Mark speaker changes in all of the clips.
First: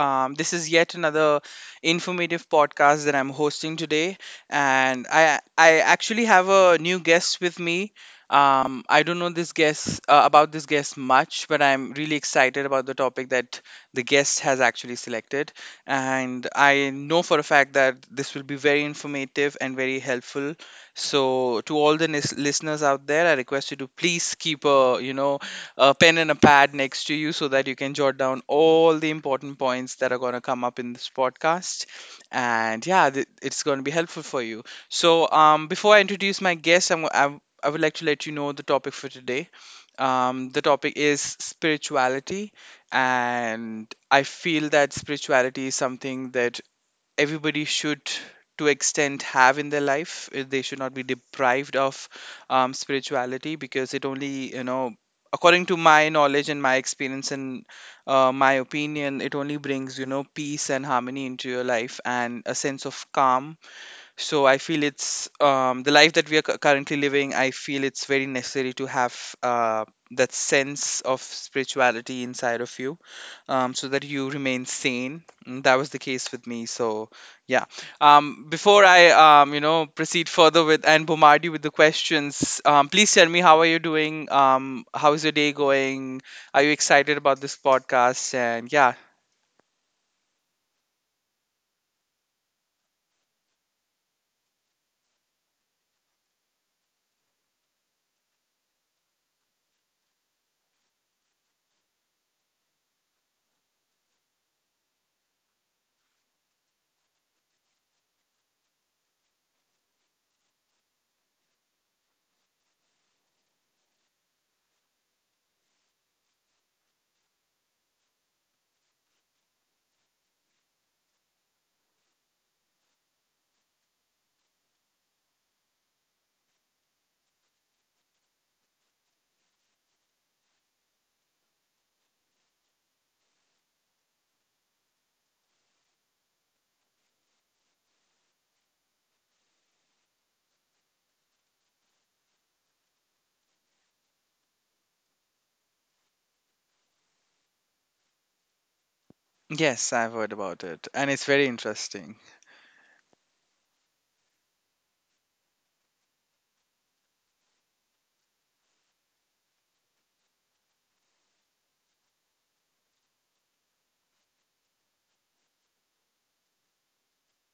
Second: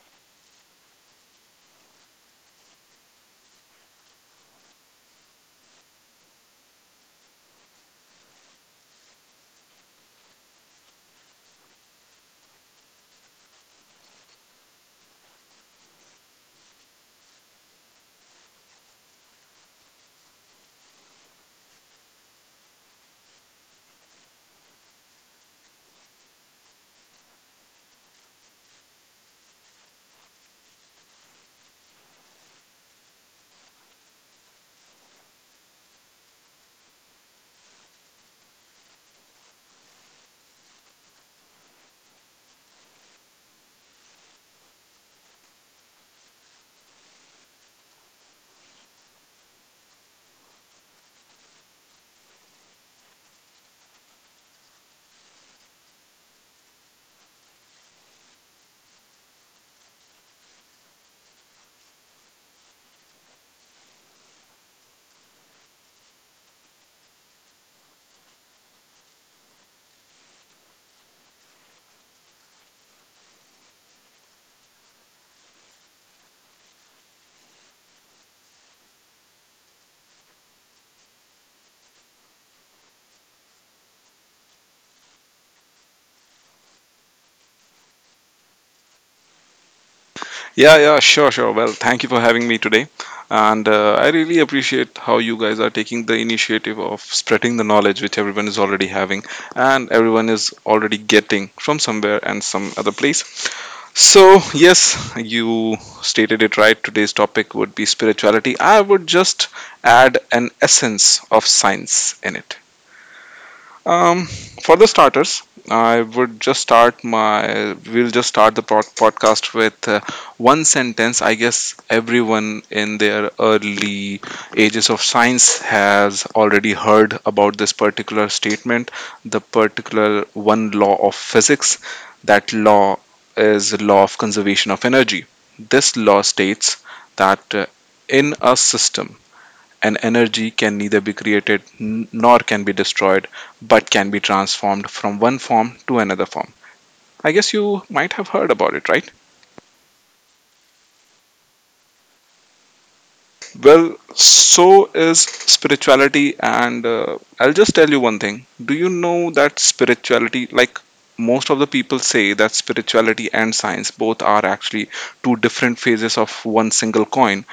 Speaker 1: This is yet another informative podcast that I'm hosting today. And I actually have a new guest with me. I don't know this guest about this guest much, but I'm really excited about the topic that the guest has actually selected. And I know for a fact that this will be very informative and very helpful. So, to all the listeners out there, I request you to please keep a pen and a pad next to you so that you can jot down all the important points that are going to come up in this podcast. And yeah, it's going to be helpful for you. So, before I introduce my guest, I would like to let you know the topic for today. The topic is spirituality, and I feel that spirituality is something that everybody should to extent have in their life. They should not be deprived of spirituality because it only, according to my knowledge and my experience and my opinion, it only brings peace and harmony into your life and a sense of calm. So I feel it's, the life that we are currently living, I feel it's very necessary to have uh, that sense of spirituality inside of you, so that you remain sane. And that was the case with me, so yeah. Before I proceed further with and bombard you with the questions, please tell me, how are you doing? How's your day going? Are you excited about this podcast? And yeah.
Speaker 2: Yeah, yeah, sure, sure. Well, thank you for having me today. And I really appreciate how you guys are taking the initiative of spreading the knowledge which everyone is already having and everyone is already getting from somewhere and some other place. So, yes, you stated it right. Today's topic would be spirituality. I would just add an essence of science in it. Um, for the starters, I would just start my. We'll just start the podcast with one sentence. I guess everyone in their early ages of science has already heard about this particular statement, the particular one law of physics. That law is the law of conservation of energy. This law states that in a system and energy can neither be created nor can be destroyed, but can be transformed from one form to another form. I guess you might have heard about it, right?
Speaker 1: Yes, I've heard about it, and it's very interesting.
Speaker 2: Well, so is spirituality, and I'll just tell you one thing. Do you know that spirituality, like most of the people say that spirituality and science both are actually two different phases of one single coin?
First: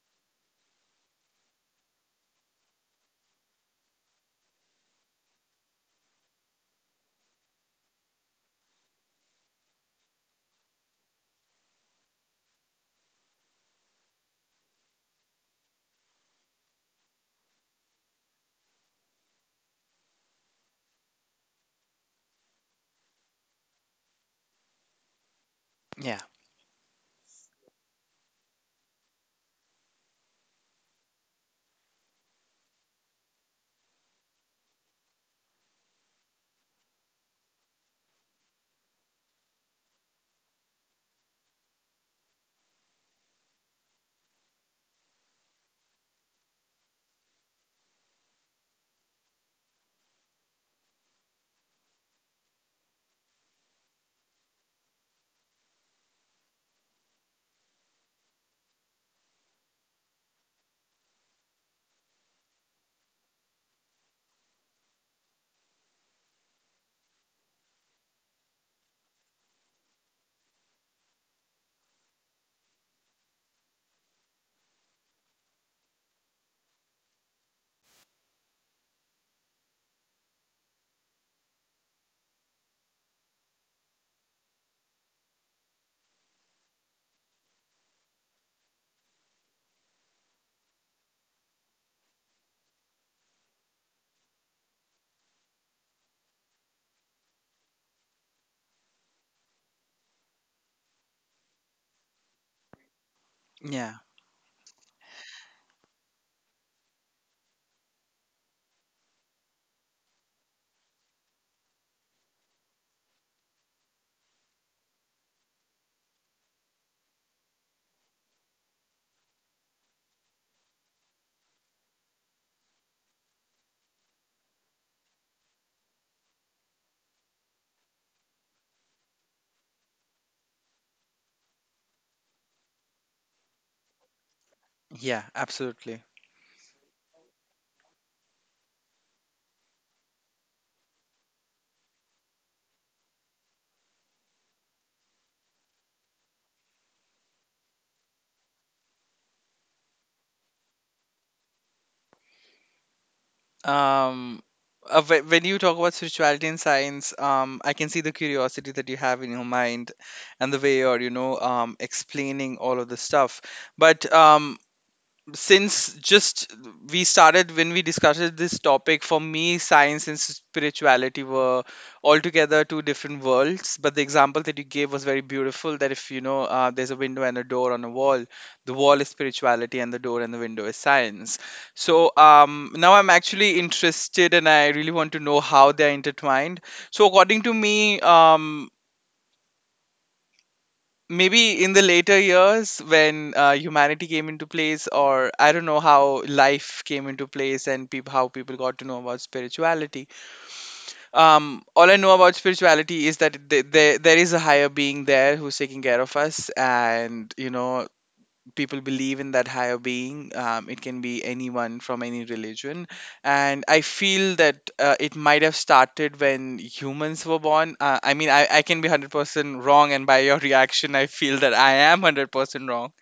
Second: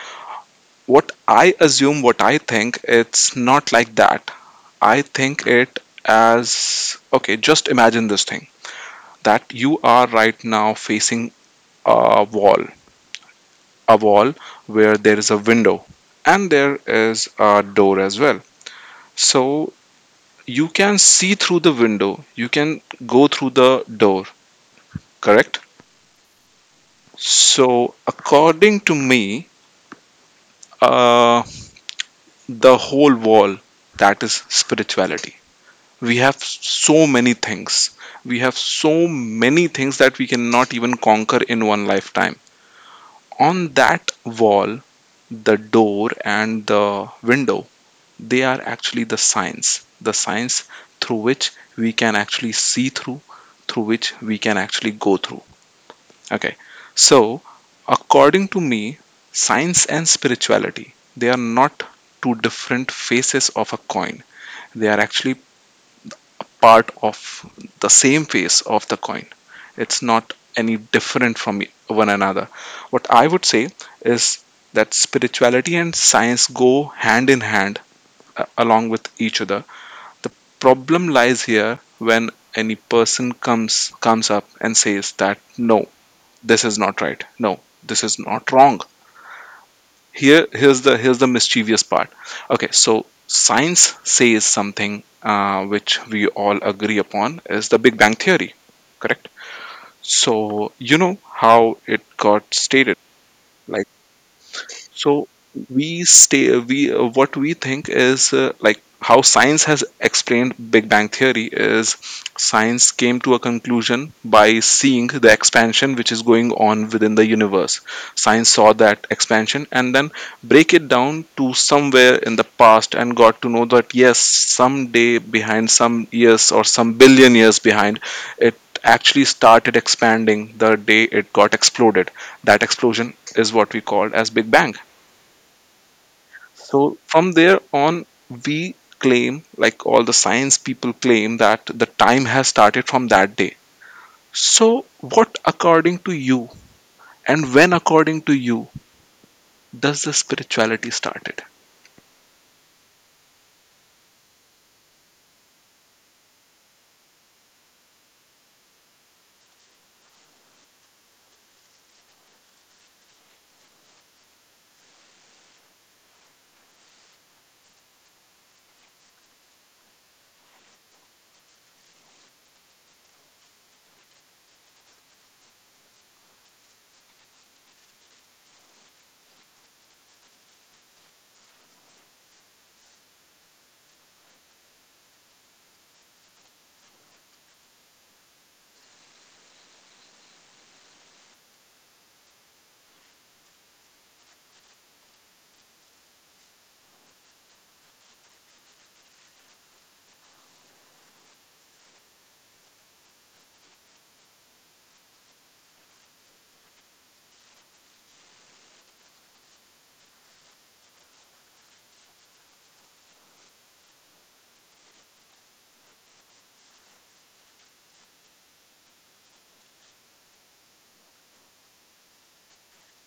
Speaker 2: What I assume, what I think, it's not like that. I think it as, okay, just imagine this thing that you are right now facing a wall, a wall where there is a window and there is a door as well. So you can see through the window, you can go through the door, correct?
Speaker 1: Yeah,
Speaker 2: So, according to me, uh, the whole wall, that is spirituality. We have so many things, we have so many things that we cannot even conquer in one lifetime on that wall. The door and the window, they are actually the signs through which we can actually see through, through which we can actually go through. Okay, so according to me, science and spirituality, they are not two different faces of a coin. They are actually part of the same face of the coin. It's not any different from one another. What I would say is that spirituality and science go hand in hand along with each other. The problem lies here when any person comes up and says that, no, this is not right. No, this is not wrong. Here's the mischievous part. Okay, so science says something which we all agree upon is the big bang theory, correct? So you know how it got stated. Like
Speaker 1: yeah.
Speaker 2: so we stay we what we think is like How science has explained big bang theory is, science came to a conclusion by seeing the expansion which is going on within the universe. Science saw that expansion and then break it down to somewhere in the past and got to know that, yes, someday behind, some years or some billion years behind, it actually started expanding the day it got exploded. That explosion is what we call as big bang.
Speaker 1: Yeah, absolutely.
Speaker 2: So from there on, we claim, like all the science people claim, that the time has started from that day. So, what according to you, and when according to you, does the spirituality started?
Speaker 1: Um, when you talk about spirituality and science, I can see the curiosity that you have in your mind and the way you're, explaining all of the stuff. But since just we started when we discussed this topic, for me science and spirituality were altogether two different worlds. But the example that you gave was very beautiful, that if you know, there's a window and a door on a wall, the wall is spirituality and the door and the window is science. So now I'm actually interested and I really want to know how they're intertwined. So according to me, maybe in the later years when humanity came into place, or I don't know how life came into place and how people got to know about spirituality. All I know about spirituality is that there is a higher being there who's taking care of us, and you know, people believe in that higher being. It can be anyone from any religion. And I feel that it might have started when humans were born. I mean, I can be 100% wrong, and by your reaction I feel that I am 100% wrong,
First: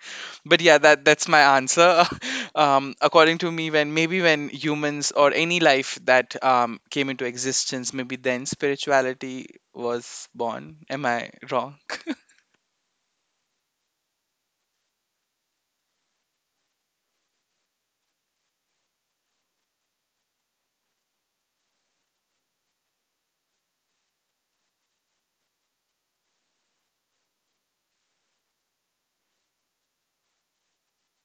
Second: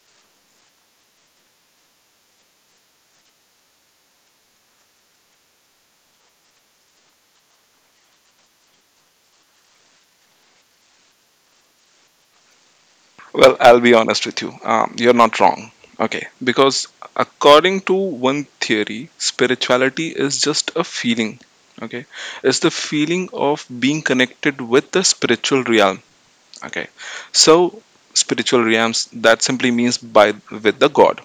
Speaker 1: but yeah, that's my answer. According to me, when maybe when humans, or any life that came into existence, maybe then spirituality was born. Am I wrong?
Speaker 2: Well, I'll be honest with you. You're not wrong. Okay, because according to one theory, spirituality is just a feeling. Okay, it's the feeling of being connected with the spiritual realm. Okay, so spiritual realms, that simply means by with the god.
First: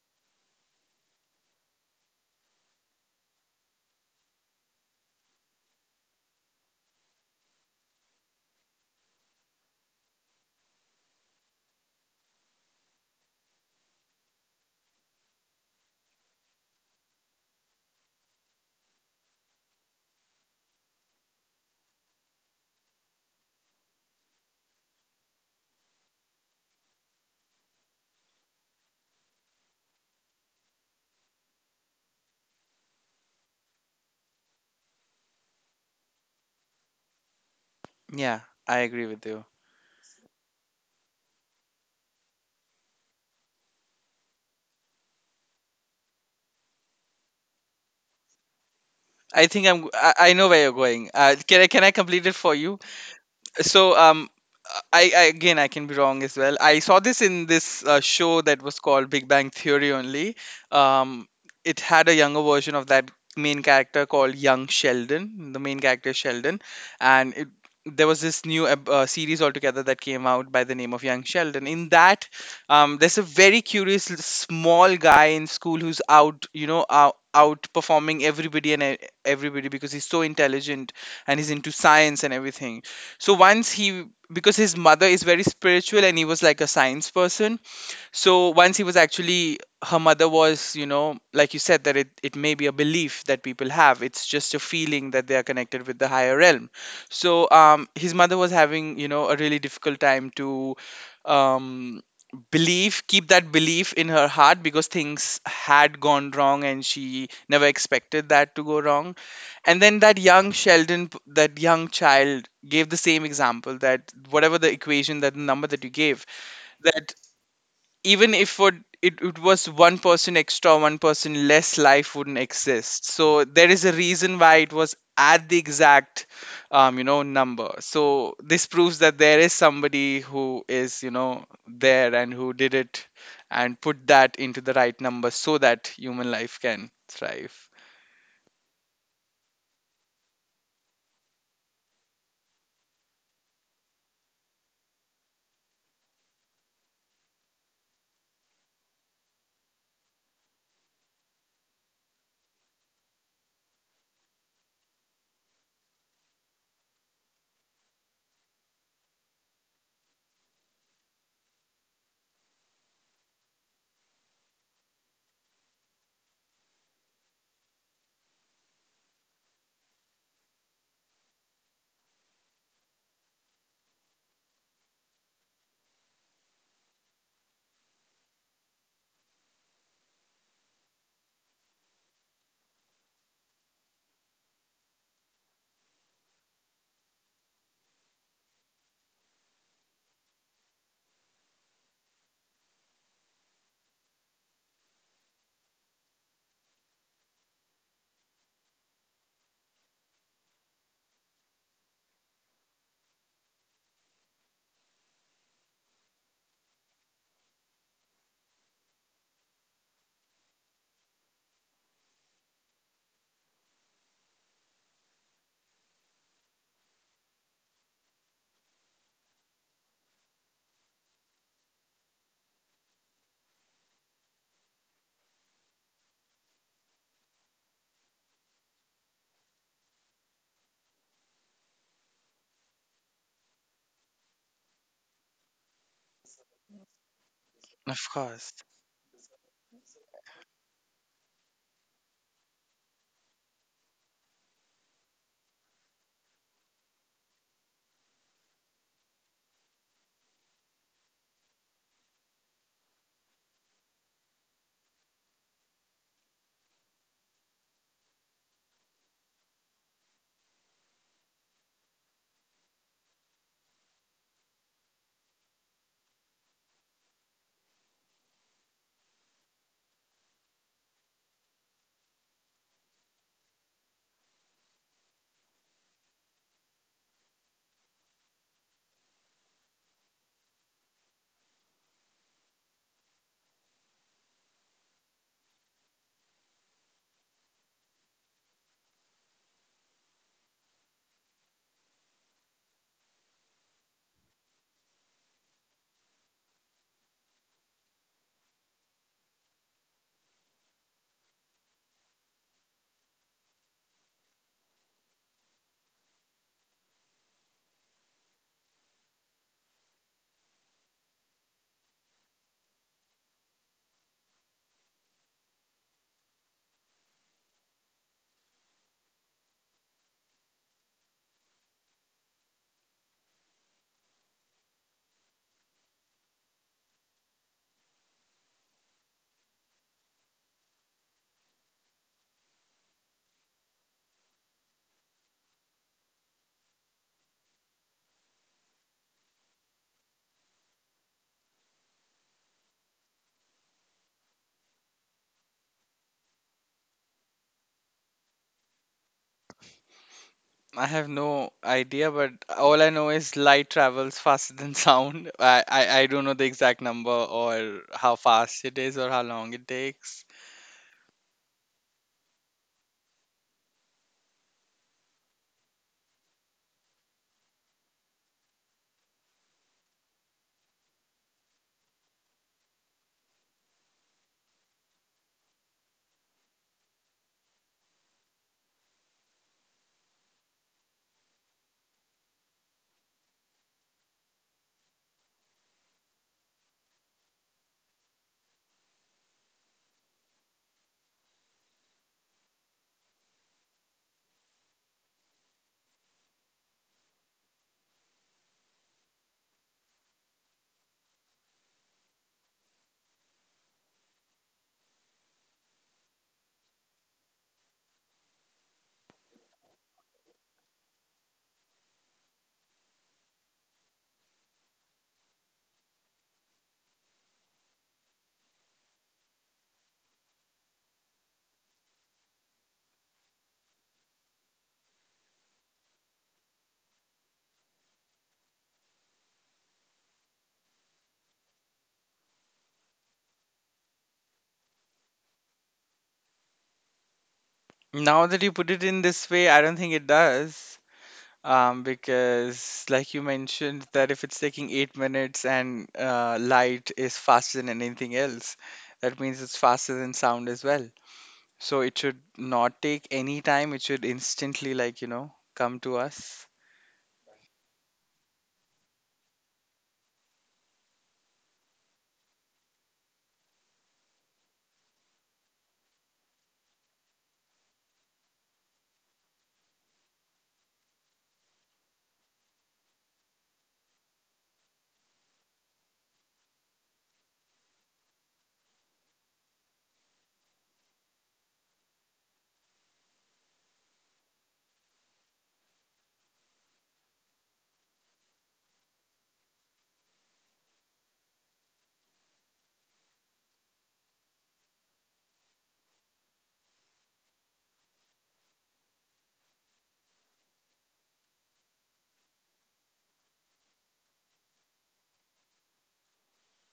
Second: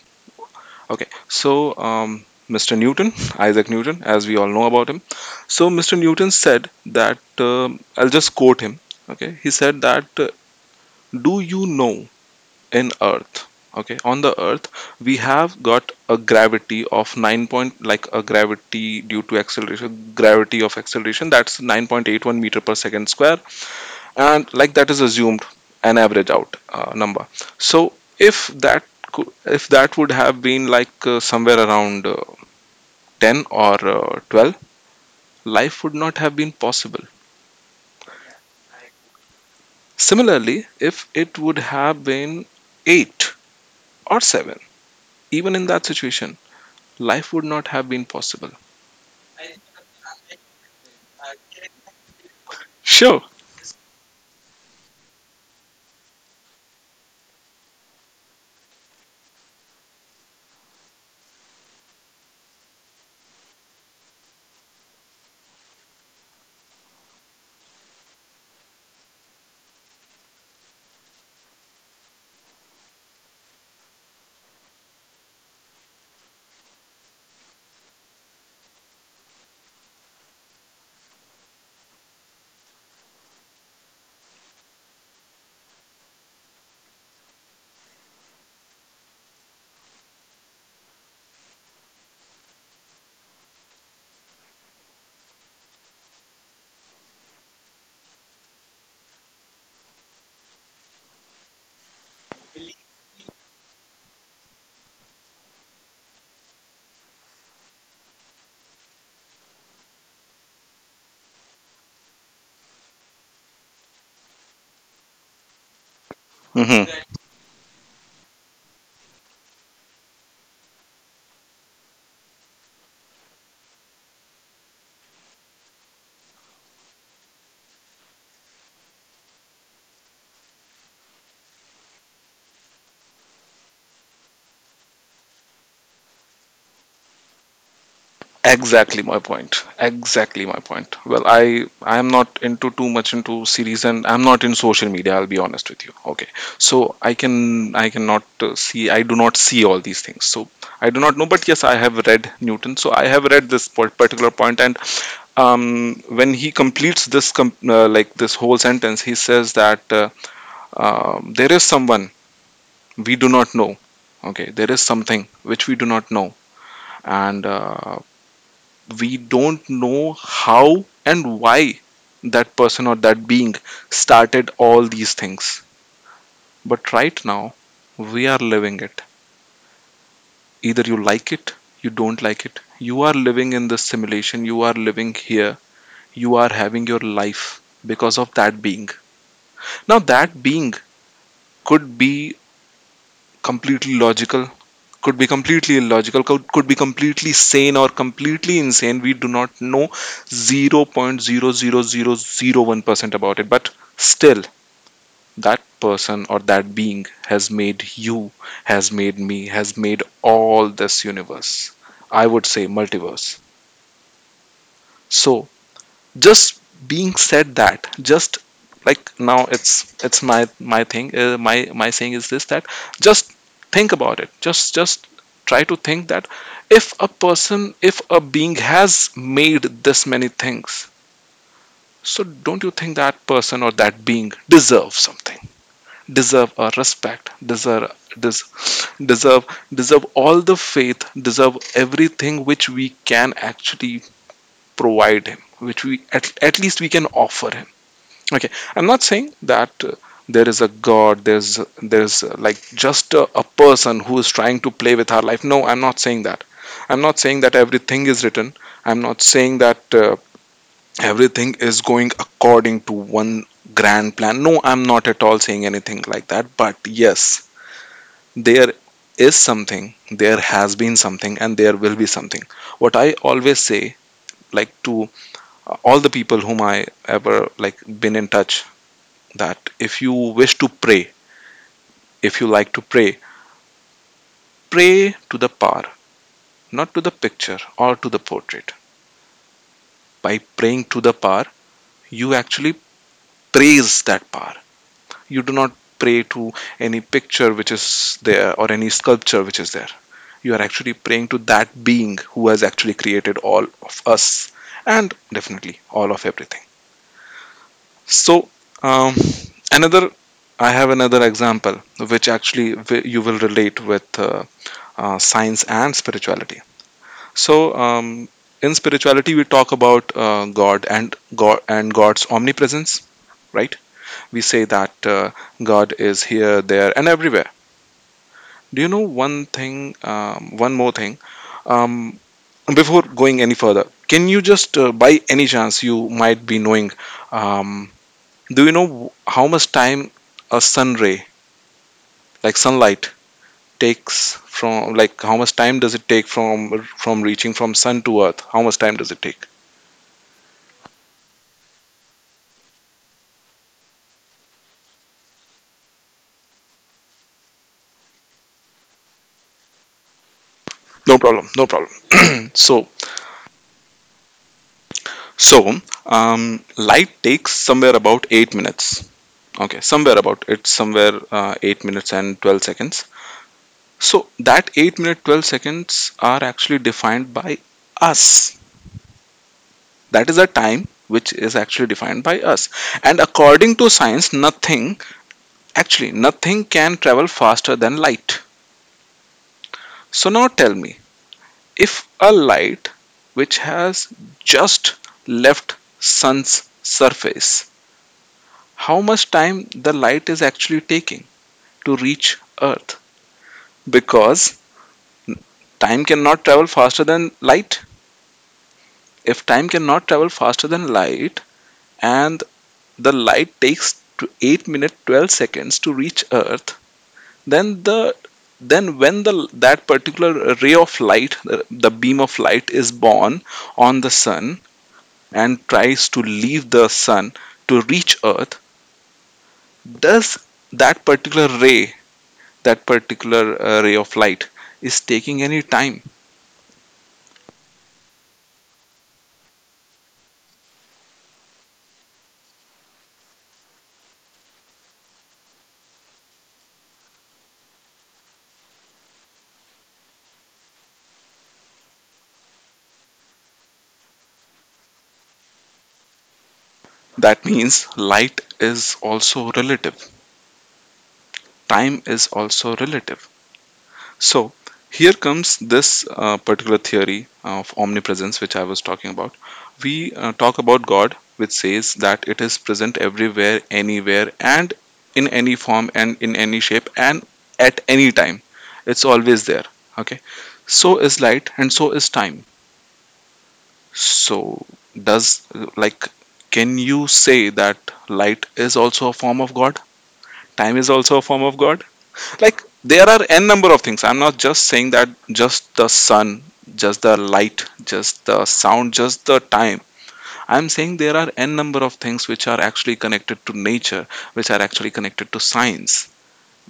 Speaker 2: Okay. Mr Newton, Isaac Newton, as we all know about him. So Mr Newton said that, I'll just quote him. Okay, he said that, do you know, in earth, okay, on the earth, we have got a gravity of 9 point, like a gravity due to acceleration, gravity of acceleration, that's 9.81 meter per second square. And like that is assumed an average out number. So if that, if that would have been like somewhere around 10 or 12, life would not have been possible.
Speaker 1: Yeah, I agree with you.
Speaker 2: Similarly, if it would have been 8 or 7, even in that situation, life would not have been possible.
Speaker 1: I think I know where you're going. Can I complete it for you?
Speaker 2: Sure.
Speaker 1: So um, I again, I can be wrong as well. I saw this in this show that was called Big Bang Theory only. Um, it had a younger version of that main character called Young Sheldon. The main character is Sheldon, and it, there was this new series altogether that came out by the name of Young Sheldon. In that, there's a very curious small guy in school who's outperforming everybody because he's so intelligent and he's into science and everything. So once he, because his mother is very spiritual and he was like a science person, so once he was actually, her mother was, you know, like you said, that it may be a belief that people have. It's just a feeling that they are connected with the higher realm. So his mother was having, you know, a really difficult time to um, believe, keep that belief in her heart because things had gone wrong and she never expected that to go wrong. And then that young Sheldon, that young child, gave the same example that whatever the equation, that number that you gave,
Speaker 2: Hmm.
Speaker 1: that even if would it, it was one person extra, one person less, life wouldn't exist. So there is a reason why it was at the exact, um, number. So this proves that there is somebody who is, you know, there and who did it and put that into the right number so that human life can thrive.
Speaker 2: Exactly my point. Exactly my point. Well, I am not into too much into series and I'm not in social media, I'll be honest with you. Okay. So I cannot, see, I do not see all these things. So I do not know, but yes, I have read Newton. So I have read this particular point. And when he completes this like this whole sentence, he says that there is someone we do not know. Okay, there is something which we do not know. And we don't know how and why that person or that being started all these things. But right now, we are living it. Either you like it, you don't like it. You are living in this simulation, you are living here, you are having your life because of that being. Now, that being could be completely logical, could be completely illogical, could be completely sane or completely insane. We do not know 0.00001% about it. But still, that person or that being has made you, has made me, has made all this universe. I would say multiverse. So, just being said that, just like now, it's my thing, my saying is this, that just think about it, just try to think that if a person, if a being has made this many things, so don't you think that person or that being deserves something, deserve a respect,
Speaker 1: Of
Speaker 2: des,
Speaker 1: course.
Speaker 2: deserve deserve all the faith, deserve everything which we can actually provide him, which we at least we can offer him. Okay, I'm not saying that there is a God, there's like just a person who is trying to play with our life. No, I'm not saying that. I'm not saying that everything is written. I'm not saying that everything is going according to one grand plan. No, I'm not at all saying anything like that. But yes, there is something, there has been something, and there will be something. What I always say, like to all the people whom I ever like been in touch, that if you wish to pray, if you like to pray, pray to the power, not to the picture or to the portrait. By praying to the power, you actually praise that power. You do not pray to any picture which is there or any sculpture which is there. You are actually praying to that being who has actually created all of us and definitely all of everything. So, um, another, I have another example which actually you will relate with, science and spirituality. So, in spirituality, we talk about God and God and God's omnipresence, right? We say that God is here, there, and everywhere. Do you know one thing? One more thing. Um, Before going any further, can you just, by any chance, you might be knowing, um, do you know how much time a sun ray, like sunlight, takes from, like, how much time does it take from reaching from sun to earth, how much time does it take?
Speaker 1: I have no idea, but all I know is light travels faster than sound. I don't know the exact number or how fast it is or how long it takes.
Speaker 2: No problem, no problem. So so um, light takes somewhere about 8 minutes. Okay, somewhere about, it's somewhere, 8 minutes and 12 seconds. So that 8 minute 12 seconds are actually defined by us. That is a time which is actually defined by us. And according to science, nothing, actually nothing can travel faster than light. So now tell me, if a light which has just left sun's surface, how much time the light is actually taking to reach earth? Because time cannot travel faster than light. If time cannot travel faster than light and the light takes to 8 minute 12 seconds to reach earth, then the, then when the, that particular ray of light, the beam of light is born on the sun and tries to leave the sun to reach earth, does that particular ray, that particular ray of light, is taking any time?
Speaker 1: Now that you put it in this way, I don't think it does. Because like you mentioned that if it's taking 8 minutes, and light is faster than anything else, that means it's faster than sound as well. So it should not take any time. It should instantly, like, you know, come to us.
Speaker 2: That means light is also relative, time is also relative. So here comes this particular theory of omnipresence, which I was talking about. We talk about God, which says that it is present everywhere, anywhere, and in any form and in any shape and at any time. It's always there. Okay. So is light and so is time. So does, like, can you say that light is also a form of God? Time is also a form of God? Like, there are n number of things. I'm not just saying that just the sun, just the light, just the sound, just the time. I'm saying there are n number of things which are actually connected to nature, which are actually connected to science,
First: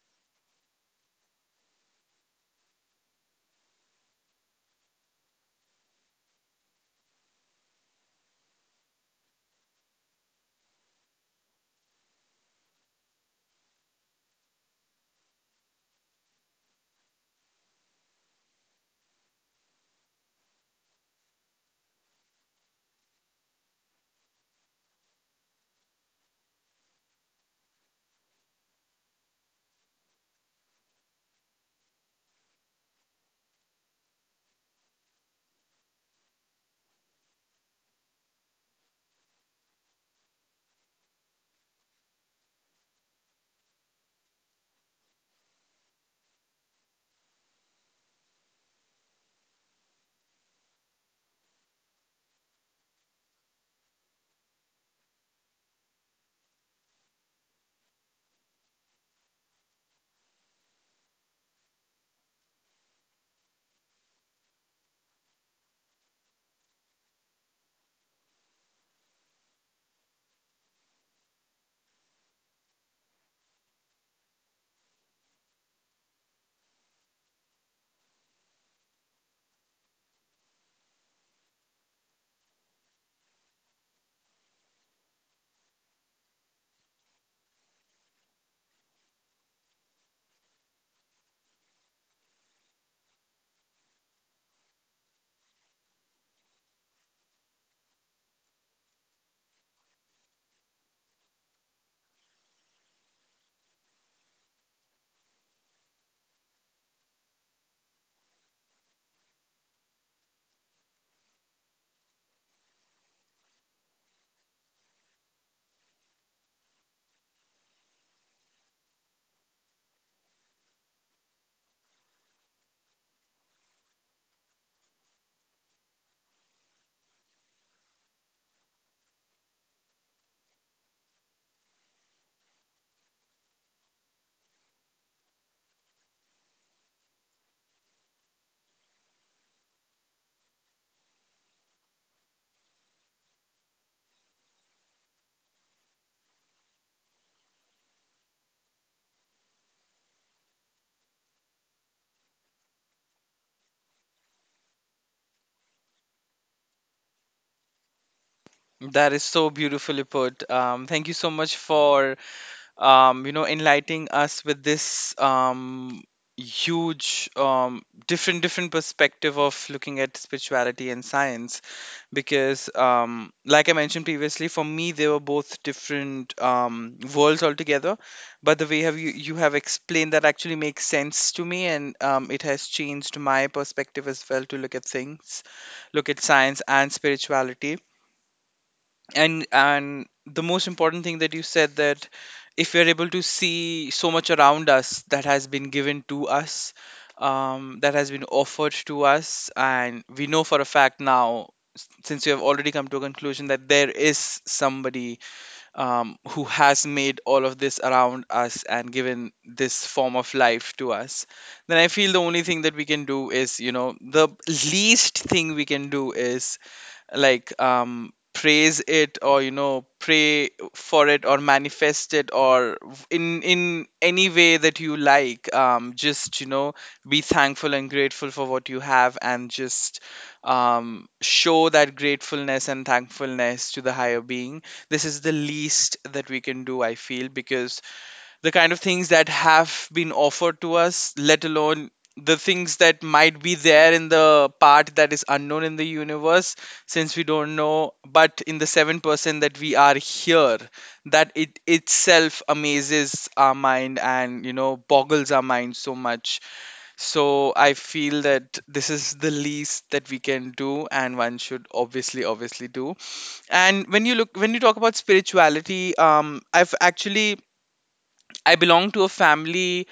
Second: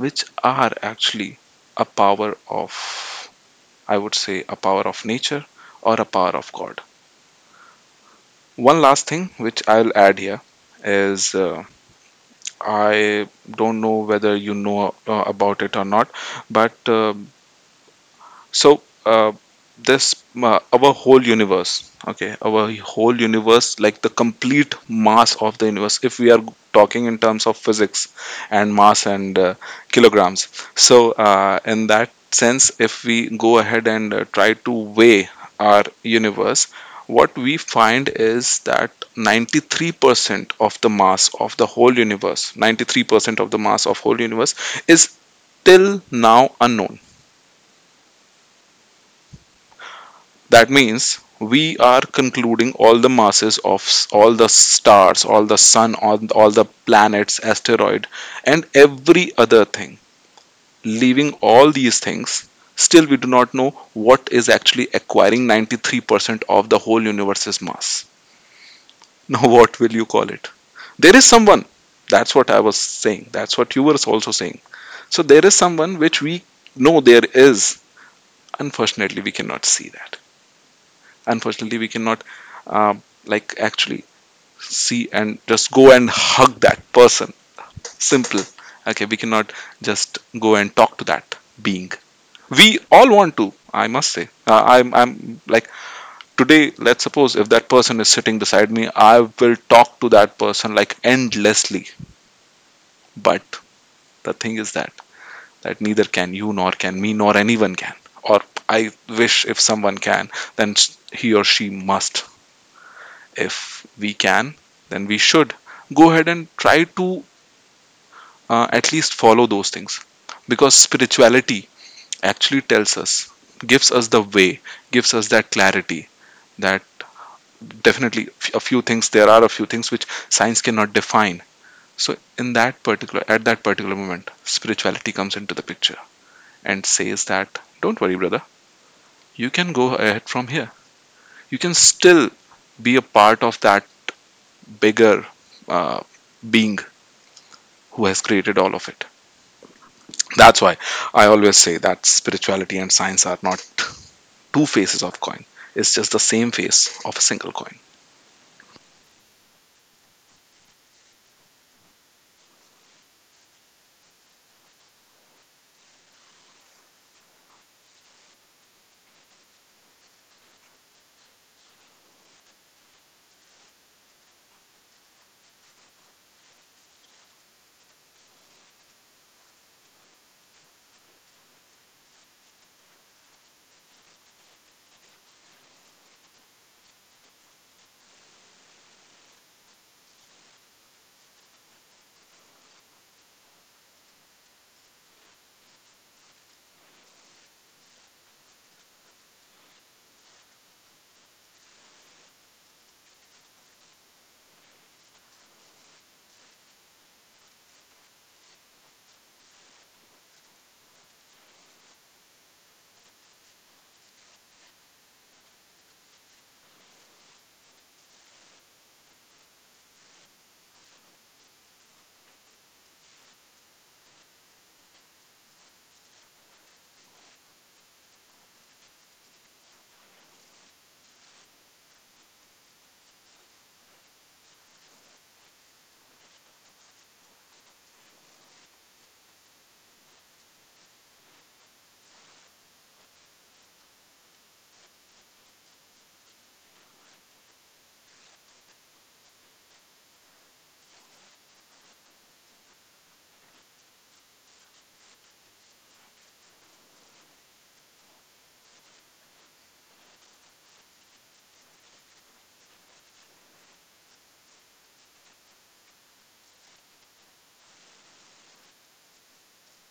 Speaker 2: which are actually a power of, I would say a power of nature or a power of god. One last thing which I'll add here is, I don't know whether you know about it or not, but So, uh, this our whole universe, okay, our whole universe, like the complete mass of the universe, if we are talking in terms of physics and mass and kilograms. So, in that sense, if we go ahead and try to weigh our universe, what we find is that 93% of the mass of the whole universe, 93% of the mass of whole universe is till now unknown. That means we are concluding all the masses of all the stars, all the sun, all the planets, asteroid, and every other thing. Leaving all these things, still we do not know what is actually acquiring 93% of the whole universe's mass. Now, what will you call it? There is someone. That's what I was saying. That's what you were also saying. So, there is someone which we know there is. Unfortunately, we cannot see that. Unfortunately we cannot, like actually see and just go and hug that person. Simple. Okay, we cannot just go and talk to that being. We all want to, I must say, I'm like, today let's suppose if that person is sitting beside me, I will talk to that person like endlessly. But the thing is that, that neither can you, nor can me, nor anyone can. Or I wish if someone can, then he or she must. If we can, then we should go ahead and try to, at least follow those things, because spirituality actually tells us, gives us the way, gives us that clarity, that definitely a few things, there are a few things which science cannot define. So, in that particular, at that particular moment, spirituality comes into the picture and says that, don't worry, brother, you can go ahead from here. You can still be a part of that bigger, uh, being who has created all of it. That's why I always say that spirituality and science are not two faces of coin. It's just the same face of a single coin.
Speaker 1: That is so beautifully put. Thank you so much for you know, enlightening us with this huge, different different perspective of looking at spirituality and science, because like I mentioned previously, for me they were both different worlds altogether. But the way have you you have explained that actually makes sense to me, and it has changed my perspective as well to look at things, look at science and spirituality. And the most important thing that you said, that if we are able to see so much around us that has been given to us, that has been offered to us, and we know for a fact now, since you have already come to a conclusion that there is somebody who has made all of this around us and given this form of life to us, then I feel the only thing that we can do is, you know, the least thing we can do is, like, um, praise it, or you know, pray for it, or manifest it, or in any way that you like, um, just, you know, be thankful and grateful for what you have, and just, show that gratefulness and thankfulness to the higher being. This is the least that we can do, I feel, because the kind of things that have been offered to us, let alone the things that might be there in the part that is unknown in the universe, since we don't know. But in the 7% that we are here, that it itself amazes our mind and, you know, boggles our mind so much. So I feel that this is the least that we can do, and one should obviously, obviously do. And when you look, when you talk about spirituality, I've actually, I belong to a family.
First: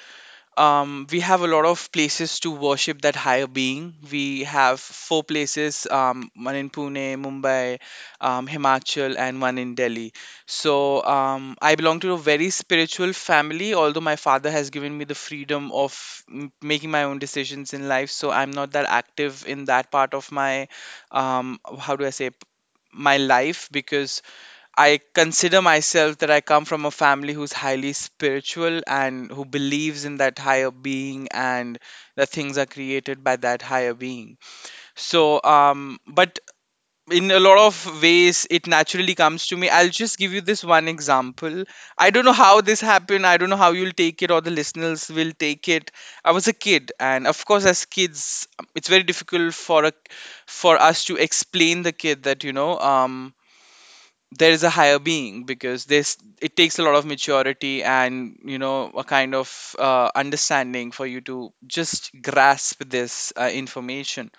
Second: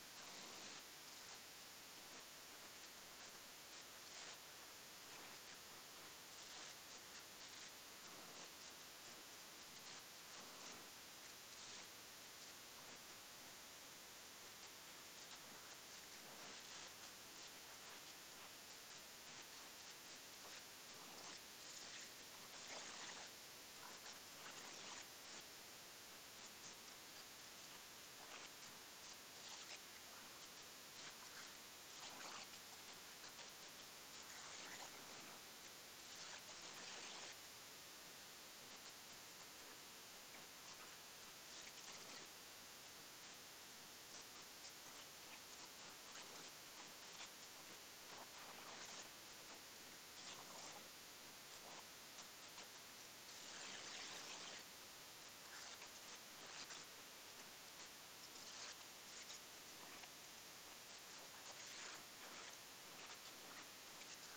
Speaker 1: We have a lot of places to worship that higher being. We have four places: one in Pune, Mumbai, Himachal, and one in Delhi. So I belong to a very spiritual family. Although my father has given me the freedom of making my own decisions in life, so I'm not that active in that part of my, how do I say, my life, because I consider myself that I come from a family who's highly spiritual and who believes in that higher being and that things are created by that higher being. So, but in a lot of ways, it naturally comes to me. I'll just give you this one example. I don't know how this happened. I don't know how you'll take it or the listeners will take it. I was a kid, and of course, as kids, it's very difficult for a, for us to explain the kid that, you know. There is a higher being, because this, it takes a lot of maturity and, you know, a kind of understanding for you to just grasp this information.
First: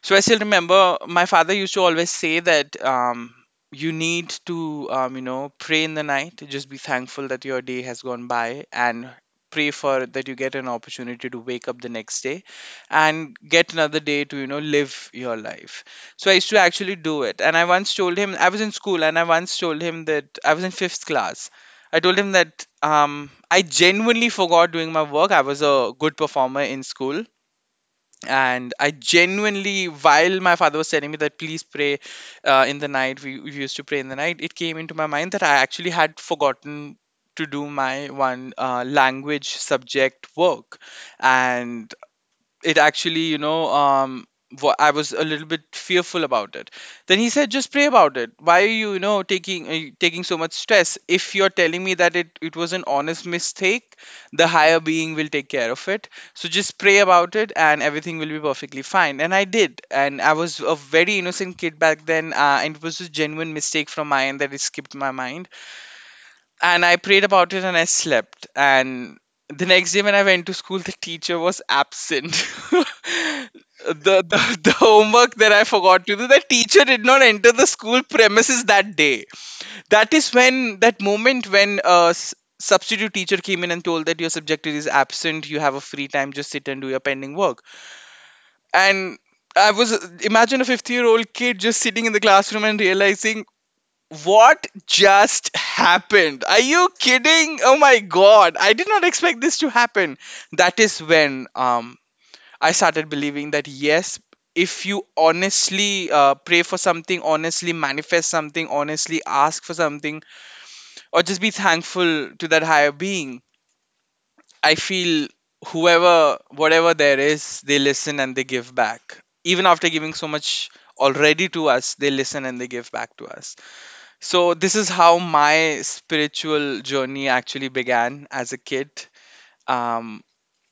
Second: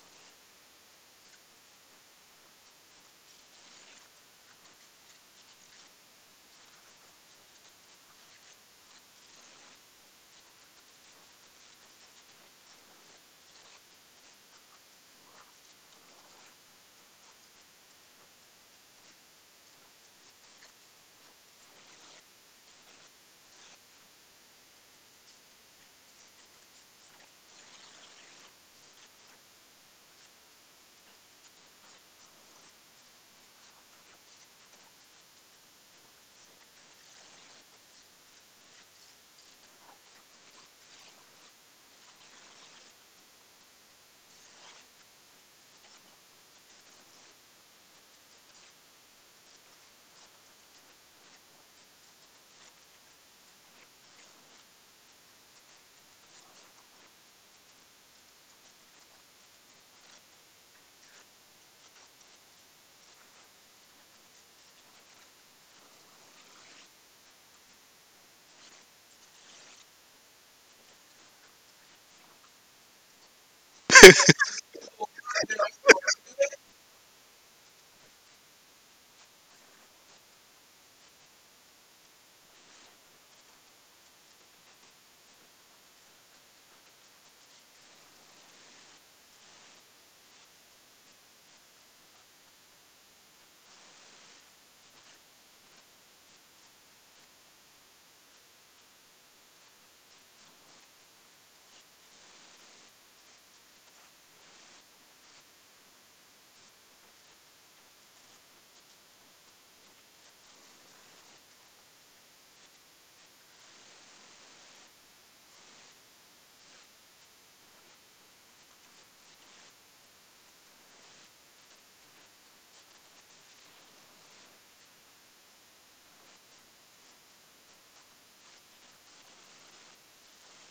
Speaker 1: So I still remember my father used to always say that, you need to, you know, pray in the night. Just be thankful that your day has gone by and pray for that you get an opportunity to wake up the next day and get another day to, you know, live your life. So I used to actually do it. And I once told him, I was in school and I once told him that I was in fifth class. I told him that I genuinely forgot doing my work. I was a good performer in school, and I genuinely, while my father was telling me that please pray in the night, we used to pray in the night, it came into my mind that I actually had forgotten to do my one language subject work. And it actually, I was a little bit fearful about it. Then he said, just pray about it. Why are you, you know taking taking so much stress, if you're telling me that it was an honest mistake? The higher being will take care of it. So just pray about it and everything will be perfectly fine. And I did, and I was a very innocent kid back then, and it was a genuine mistake from my end that it skipped my mind. And I prayed about it and I slept. And the next day when I went to school, the teacher was absent. The homework that I forgot to do, the teacher did not enter the school premises that day. That is when, that moment when, substitute teacher came in and told that your subject is absent, you have a free time, just sit and do your pending work. And I was, imagine a 50-year old kid just sitting in the classroom and realizing, what just happened? Are you kidding? Oh my god. I did not expect this to happen. That is when, I started believing that yes, if you honestly pray for something, honestly manifest something, honestly ask for something, or just be thankful to that higher being, I feel whoever, whatever there is, they listen and they give back. Even after giving so much already to us, they listen and they give back to us. So this is how my spiritual journey actually began as a kid. Um,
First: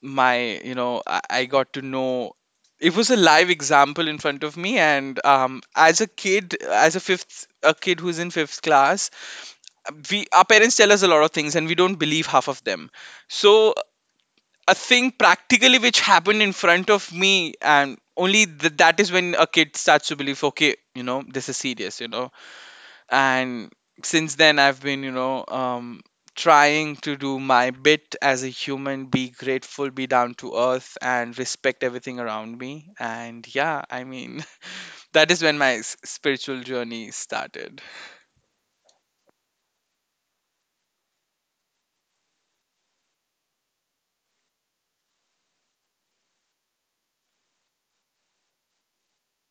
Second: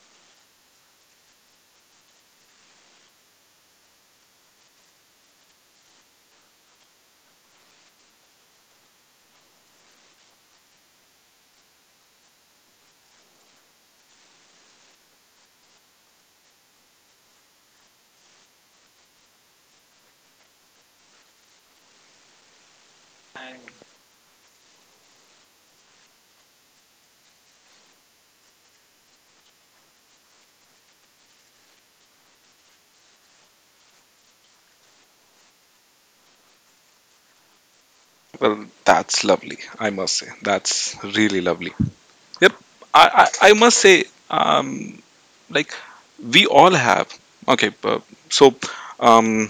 Speaker 1: my, I got to know. It was a live example in front of me, and as a kid, as a kid who's in fifth class, we, our parents tell us a lot of things, and we don't believe half of them. So a thing practically which happened in front of me, and only that is when a kid starts to believe, okay, you know, this is serious, you know. And since then, I've been, trying to do my bit as a human, be grateful, be down to earth, and respect everything around me. And yeah, I mean, that is when my spiritual journey started.
Speaker 2: Well, that's lovely. I must say that's really lovely. Yep. I must say, um like, we all have, okay. So um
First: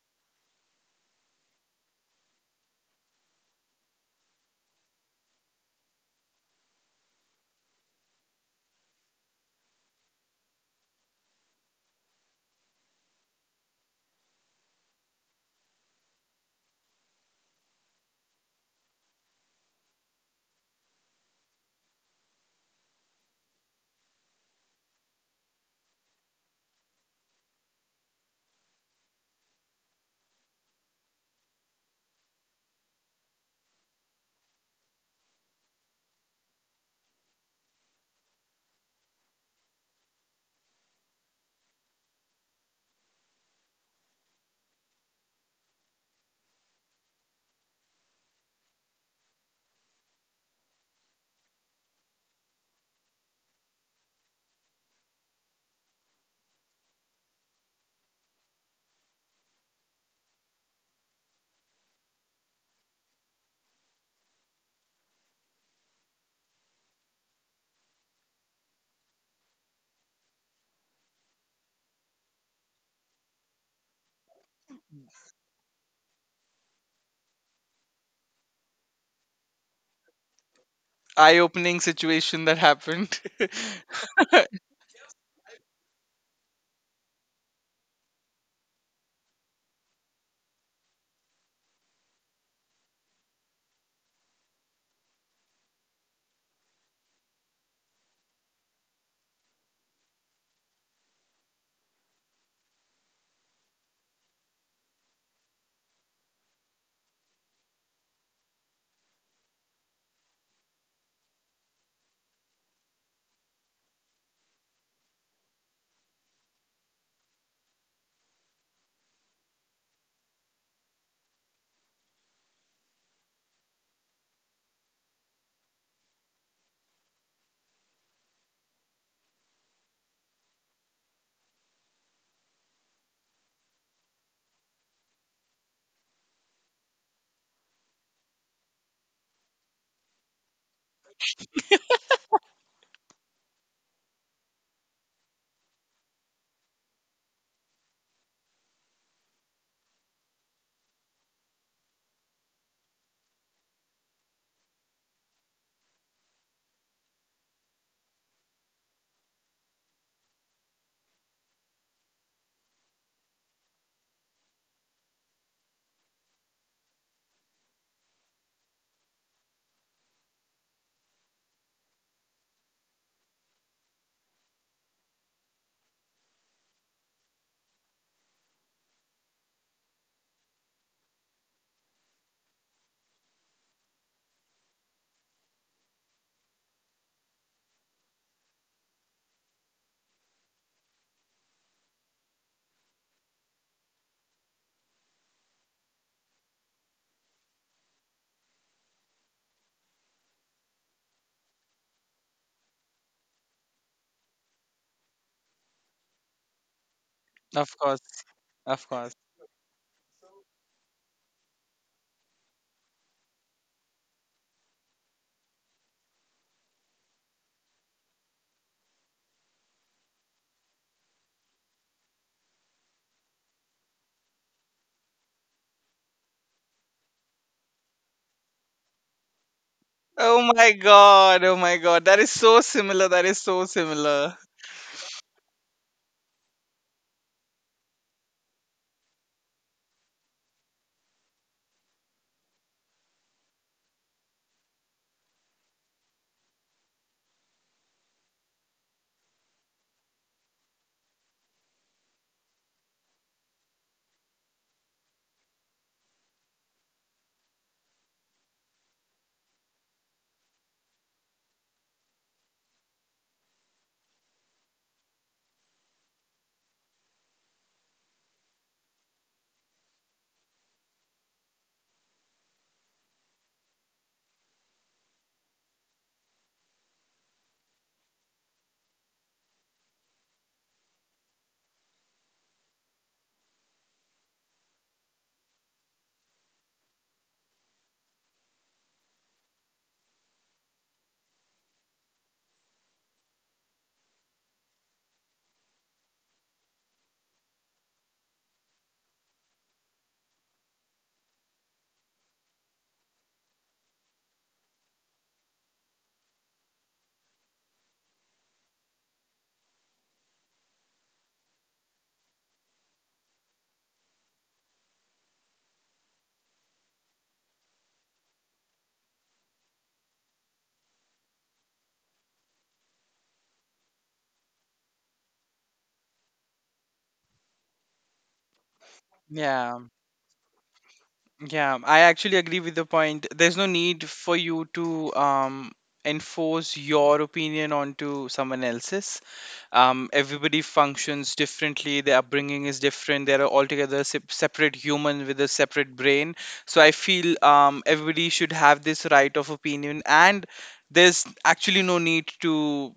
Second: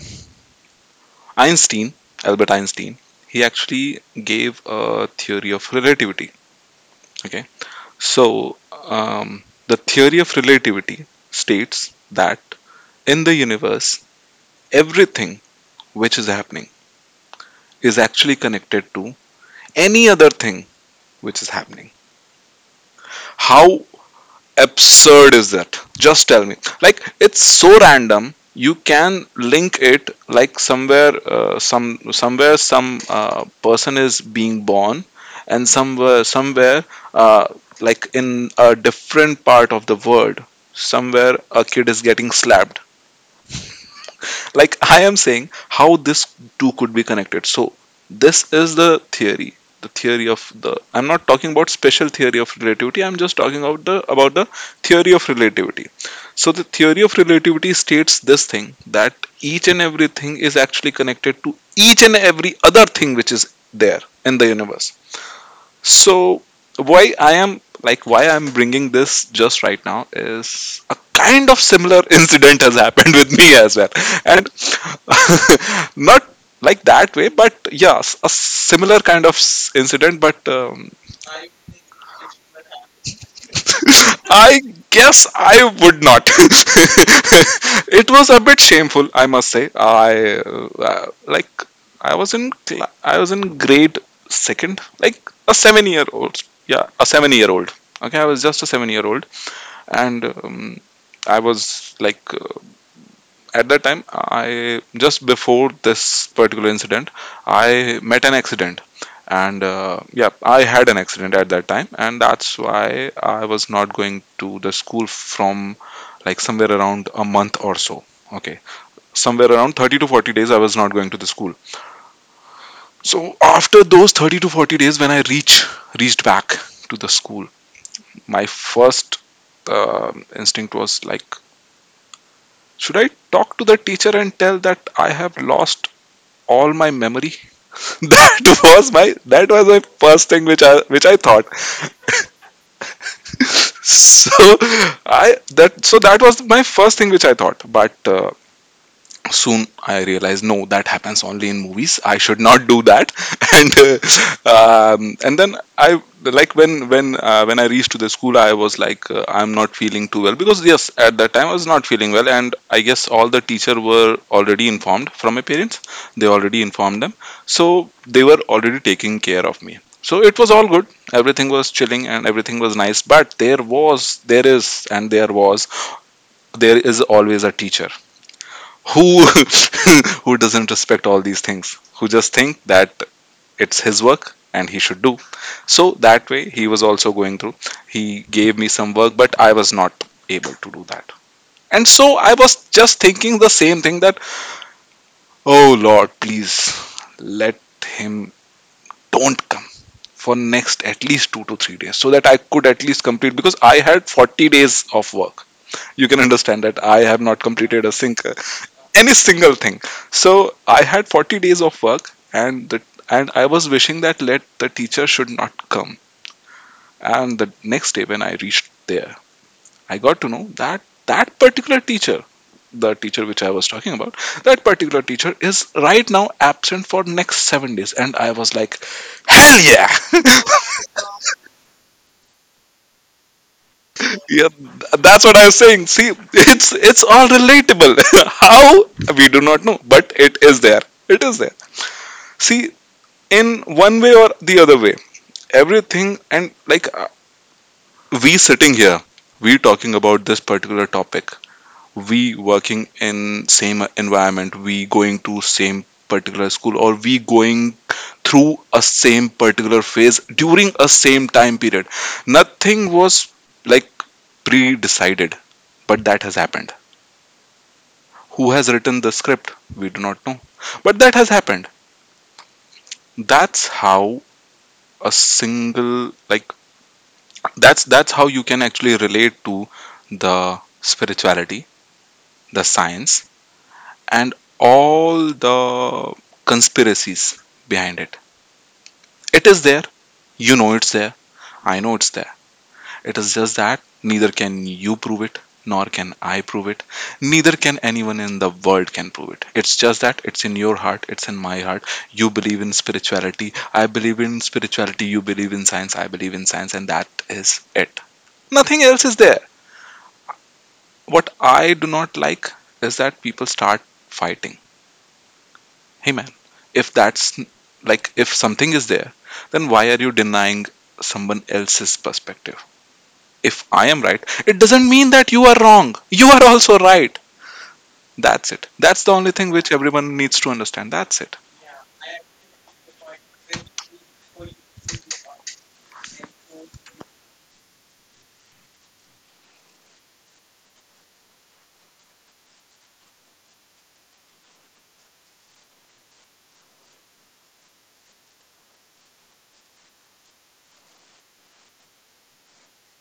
Speaker 2: Einstein Albert Einstein, he actually gave a theory of relativity. Okay. So, um the theory of relativity states that in the universe everything which is happening is actually connected to any other thing which is happening. How absurd is that? Just tell me. Like, it's so random. You can link it like somewhere, somewhere, some person is being born, and somewhere, uh, like in a different part of the world, somewhere a kid is getting slapped. Like, I am saying how this two could be connected. So this is the theory, the theory of the, I'm not talking about special theory of relativity. I'm just talking about the theory of relativity. So the theory of relativity states this thing, that each and everything is actually connected to each and every other thing which is there in the universe. So why I'm bringing this just right now is, a kind of similar incident has happened with me as well, and not like that way, but yes, a similar kind of incident, but
Speaker 1: Eye opening situation that happened.
Speaker 2: I guess I would not. It was a bit shameful, I must say. I, like, I was in grade second, like a 7 year old. Yeah, a 7 year old. Okay, I was just a 7 year old, and I was like, at that time, I just before this particular incident I met an accident, and yeah, I had an accident at that time, and that's why I was not going to the school from like somewhere around a month or so. Okay, somewhere around 30 to 40 days I was not going to the school. So after those 30 to 40 days, when I reach reached back to the school, my first uh, instinct was like, should I talk to the teacher and tell that I have lost all my memory. That was my, that was my first thing which I thought. So I that, so that was my first thing which I thought. But soon I realized, no, that happens only in movies, I should not do that. And and then I like when I reached to the school, I was like, I'm not feeling too well, because yes, at that time I was not feeling well, and I guess all the teacher were already informed from my parents. They already informed them. So they were already taking care of me. So it was all good. Everything was chilling and everything was nice. But there is and there was, there is always a teacher who who doesn't respect all these things, who just think that it's his work and he should do. So that way, he was also going through. He gave me some work, but I was not able to do that. And so I was just thinking the same thing, that oh lord, please let him don't come for next at least 2 to 3 days, so that I could at least complete, because I had 40 days of work. You can understand that I have not
Speaker 1: Of
Speaker 2: completed a
Speaker 1: course, of
Speaker 2: any
Speaker 1: course.
Speaker 2: single thing. So I had 40 days of work, and the, and I was wishing that let the teacher should not come. And the next day when I reached there, I got to know that that particular teacher, the teacher which I was talking about, that particular teacher is right now absent for next 7 days, and I was like, hell yeah.
Speaker 1: Oh my god, oh my god, that is so similar, that is so similar.
Speaker 2: Yeah, that's what I was saying. See, it's all relatable. How, we do not know, but it is there. It is there. See, in one way or the other way, everything, and like, we sitting here, we talking about this particular topic, we working in same environment, we going to same particular school, or we going through a same particular phase during a same time period. Nothing was like pre-decided, but that has happened. Who has written the script, we do not know, but that has happened. That's how a single, like, that's how you can actually relate to the spirituality, the science, and all the conspiracies behind it. It is there. You know it's there, I know it's there. It is just that neither can you prove it, nor can I prove it, neither can anyone in the world can prove it. It's just that it's in your heart, it's in my heart. You believe in spirituality, I believe in spirituality, you believe in science, I believe in science, and that is it. Nothing else is there. What I do not like is that people start fighting. Hey man, if that's, like, if something is there, then why are you denying someone else's perspective? If I am right, it doesn't mean that you are wrong. You are also right. That's it. That's the only thing which
Speaker 1: Yeah.
Speaker 2: everyone needs to understand. That's it.
Speaker 1: Yeah, I actually agree with the point. There's no need for you to, enforce your opinion onto someone else's. Everybody functions differently. Their upbringing is different. They're altogether separate human with a separate brain. So I feel, everybody should have this right of opinion, and there's actually no need to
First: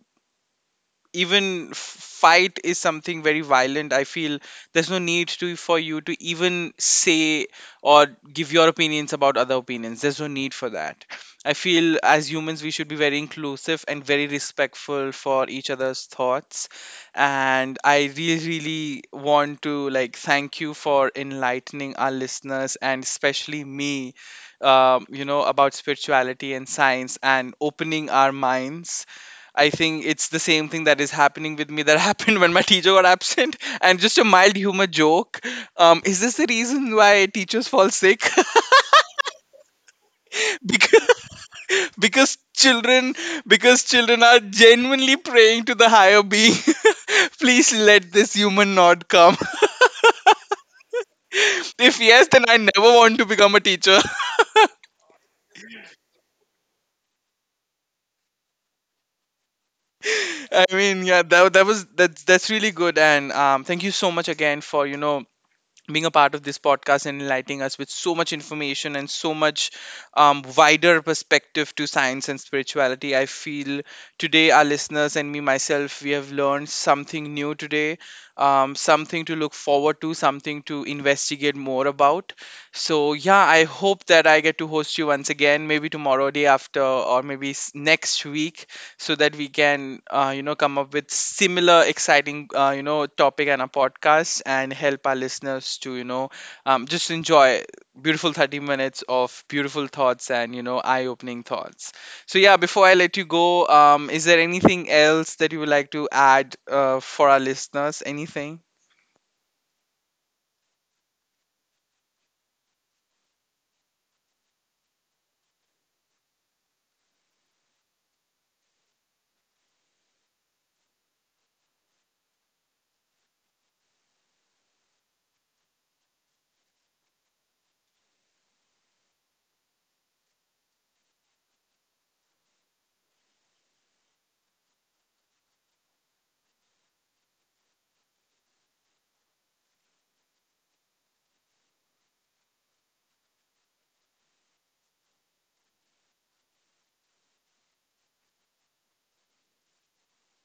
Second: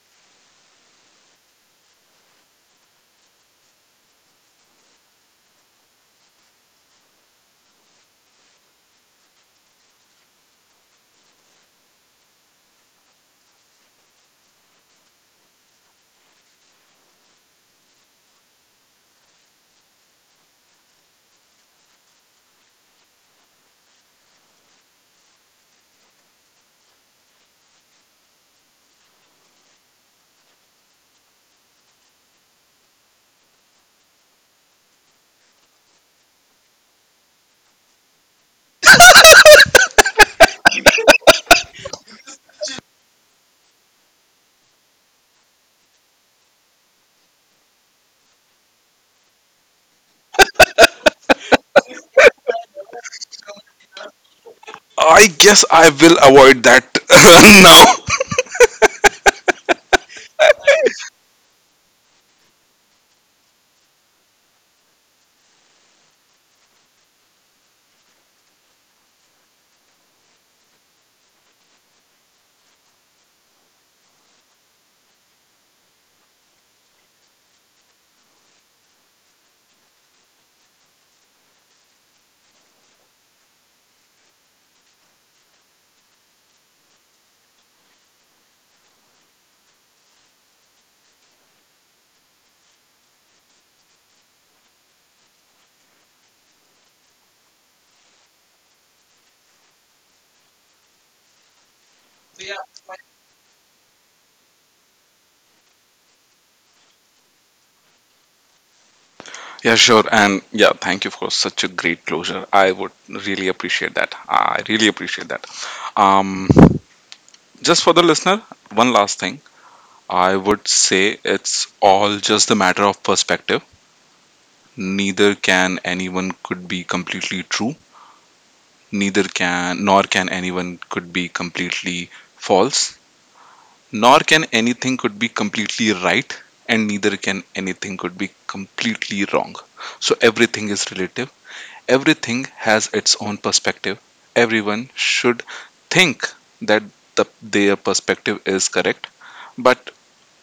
Speaker 1: even fight. Is something very violent, I feel. There's no need to, for you to even say or give your opinions about other opinions. There's no need for that. I feel as humans, we should be very inclusive and very respectful for each other's thoughts. And I really, really want to, like, thank you for enlightening our listeners and especially me, you know, about spirituality and science and opening our minds. I think it's the same thing that is happening with me, that happened when my teacher got absent, and just a mild humor joke. Is this the reason why teachers fall sick? because because children, because children are genuinely praying to the higher being. Please let this human not come. If yes, then I never want to become a teacher.
Speaker 2: I guess I will avoid that now.
Speaker 1: I mean, yeah, that that was that's really good, and thank you so much again for, you know, being a part of this podcast and enlightening us with so much information and so much, wider perspective to science and spirituality. I feel today, our listeners and me myself, we have learned something new today, something to look forward to, something to investigate more about. So, yeah, I hope that I get to host you once again, maybe tomorrow, day after, or maybe next week, so that we can, you know, come up with similar exciting, you know, topic and a podcast, and help our listeners to, you know, just enjoy beautiful 30 minutes of beautiful thoughts and, you know, eye-opening thoughts. So yeah, before I let you go, is there anything else that you would like to add, for our listeners, anything?
Speaker 2: Yeah, sure. And yeah, thank you for such a great closure. I would really appreciate that. I really appreciate that. Um, Just for the listener, one last thing. I would say it's all just a matter of perspective. Neither can anyone could be completely true. Neither can nor can anyone could be completely false. Nor can anything could be completely right, and neither can anything could be completely wrong. So everything is relative. Everything has its own perspective. Everyone should think that their perspective is correct, but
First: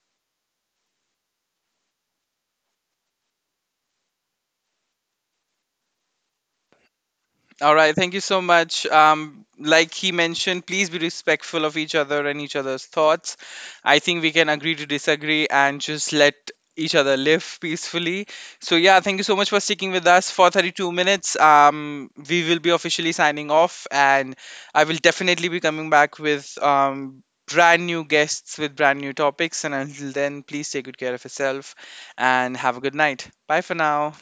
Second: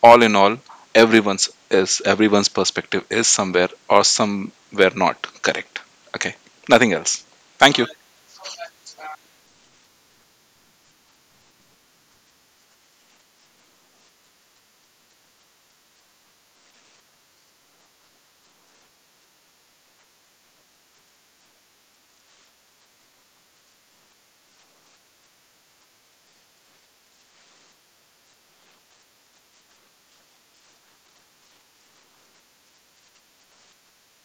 Speaker 2: all in all, everyone's perspective is somewhere or somewhere not correct. Okay, nothing else.
Speaker 1: All
Speaker 2: Thank you.
Speaker 1: right, thank you so much. Like he mentioned, please be respectful of each other and each other's thoughts. I think we can agree to disagree and just let each other live peacefully. So yeah, thank you so much for sticking with us for 32 minutes. We will be officially signing off, and I will definitely be coming back with brand new guests with brand new topics. And until then, please take good care of yourself and have a good night. Bye for now.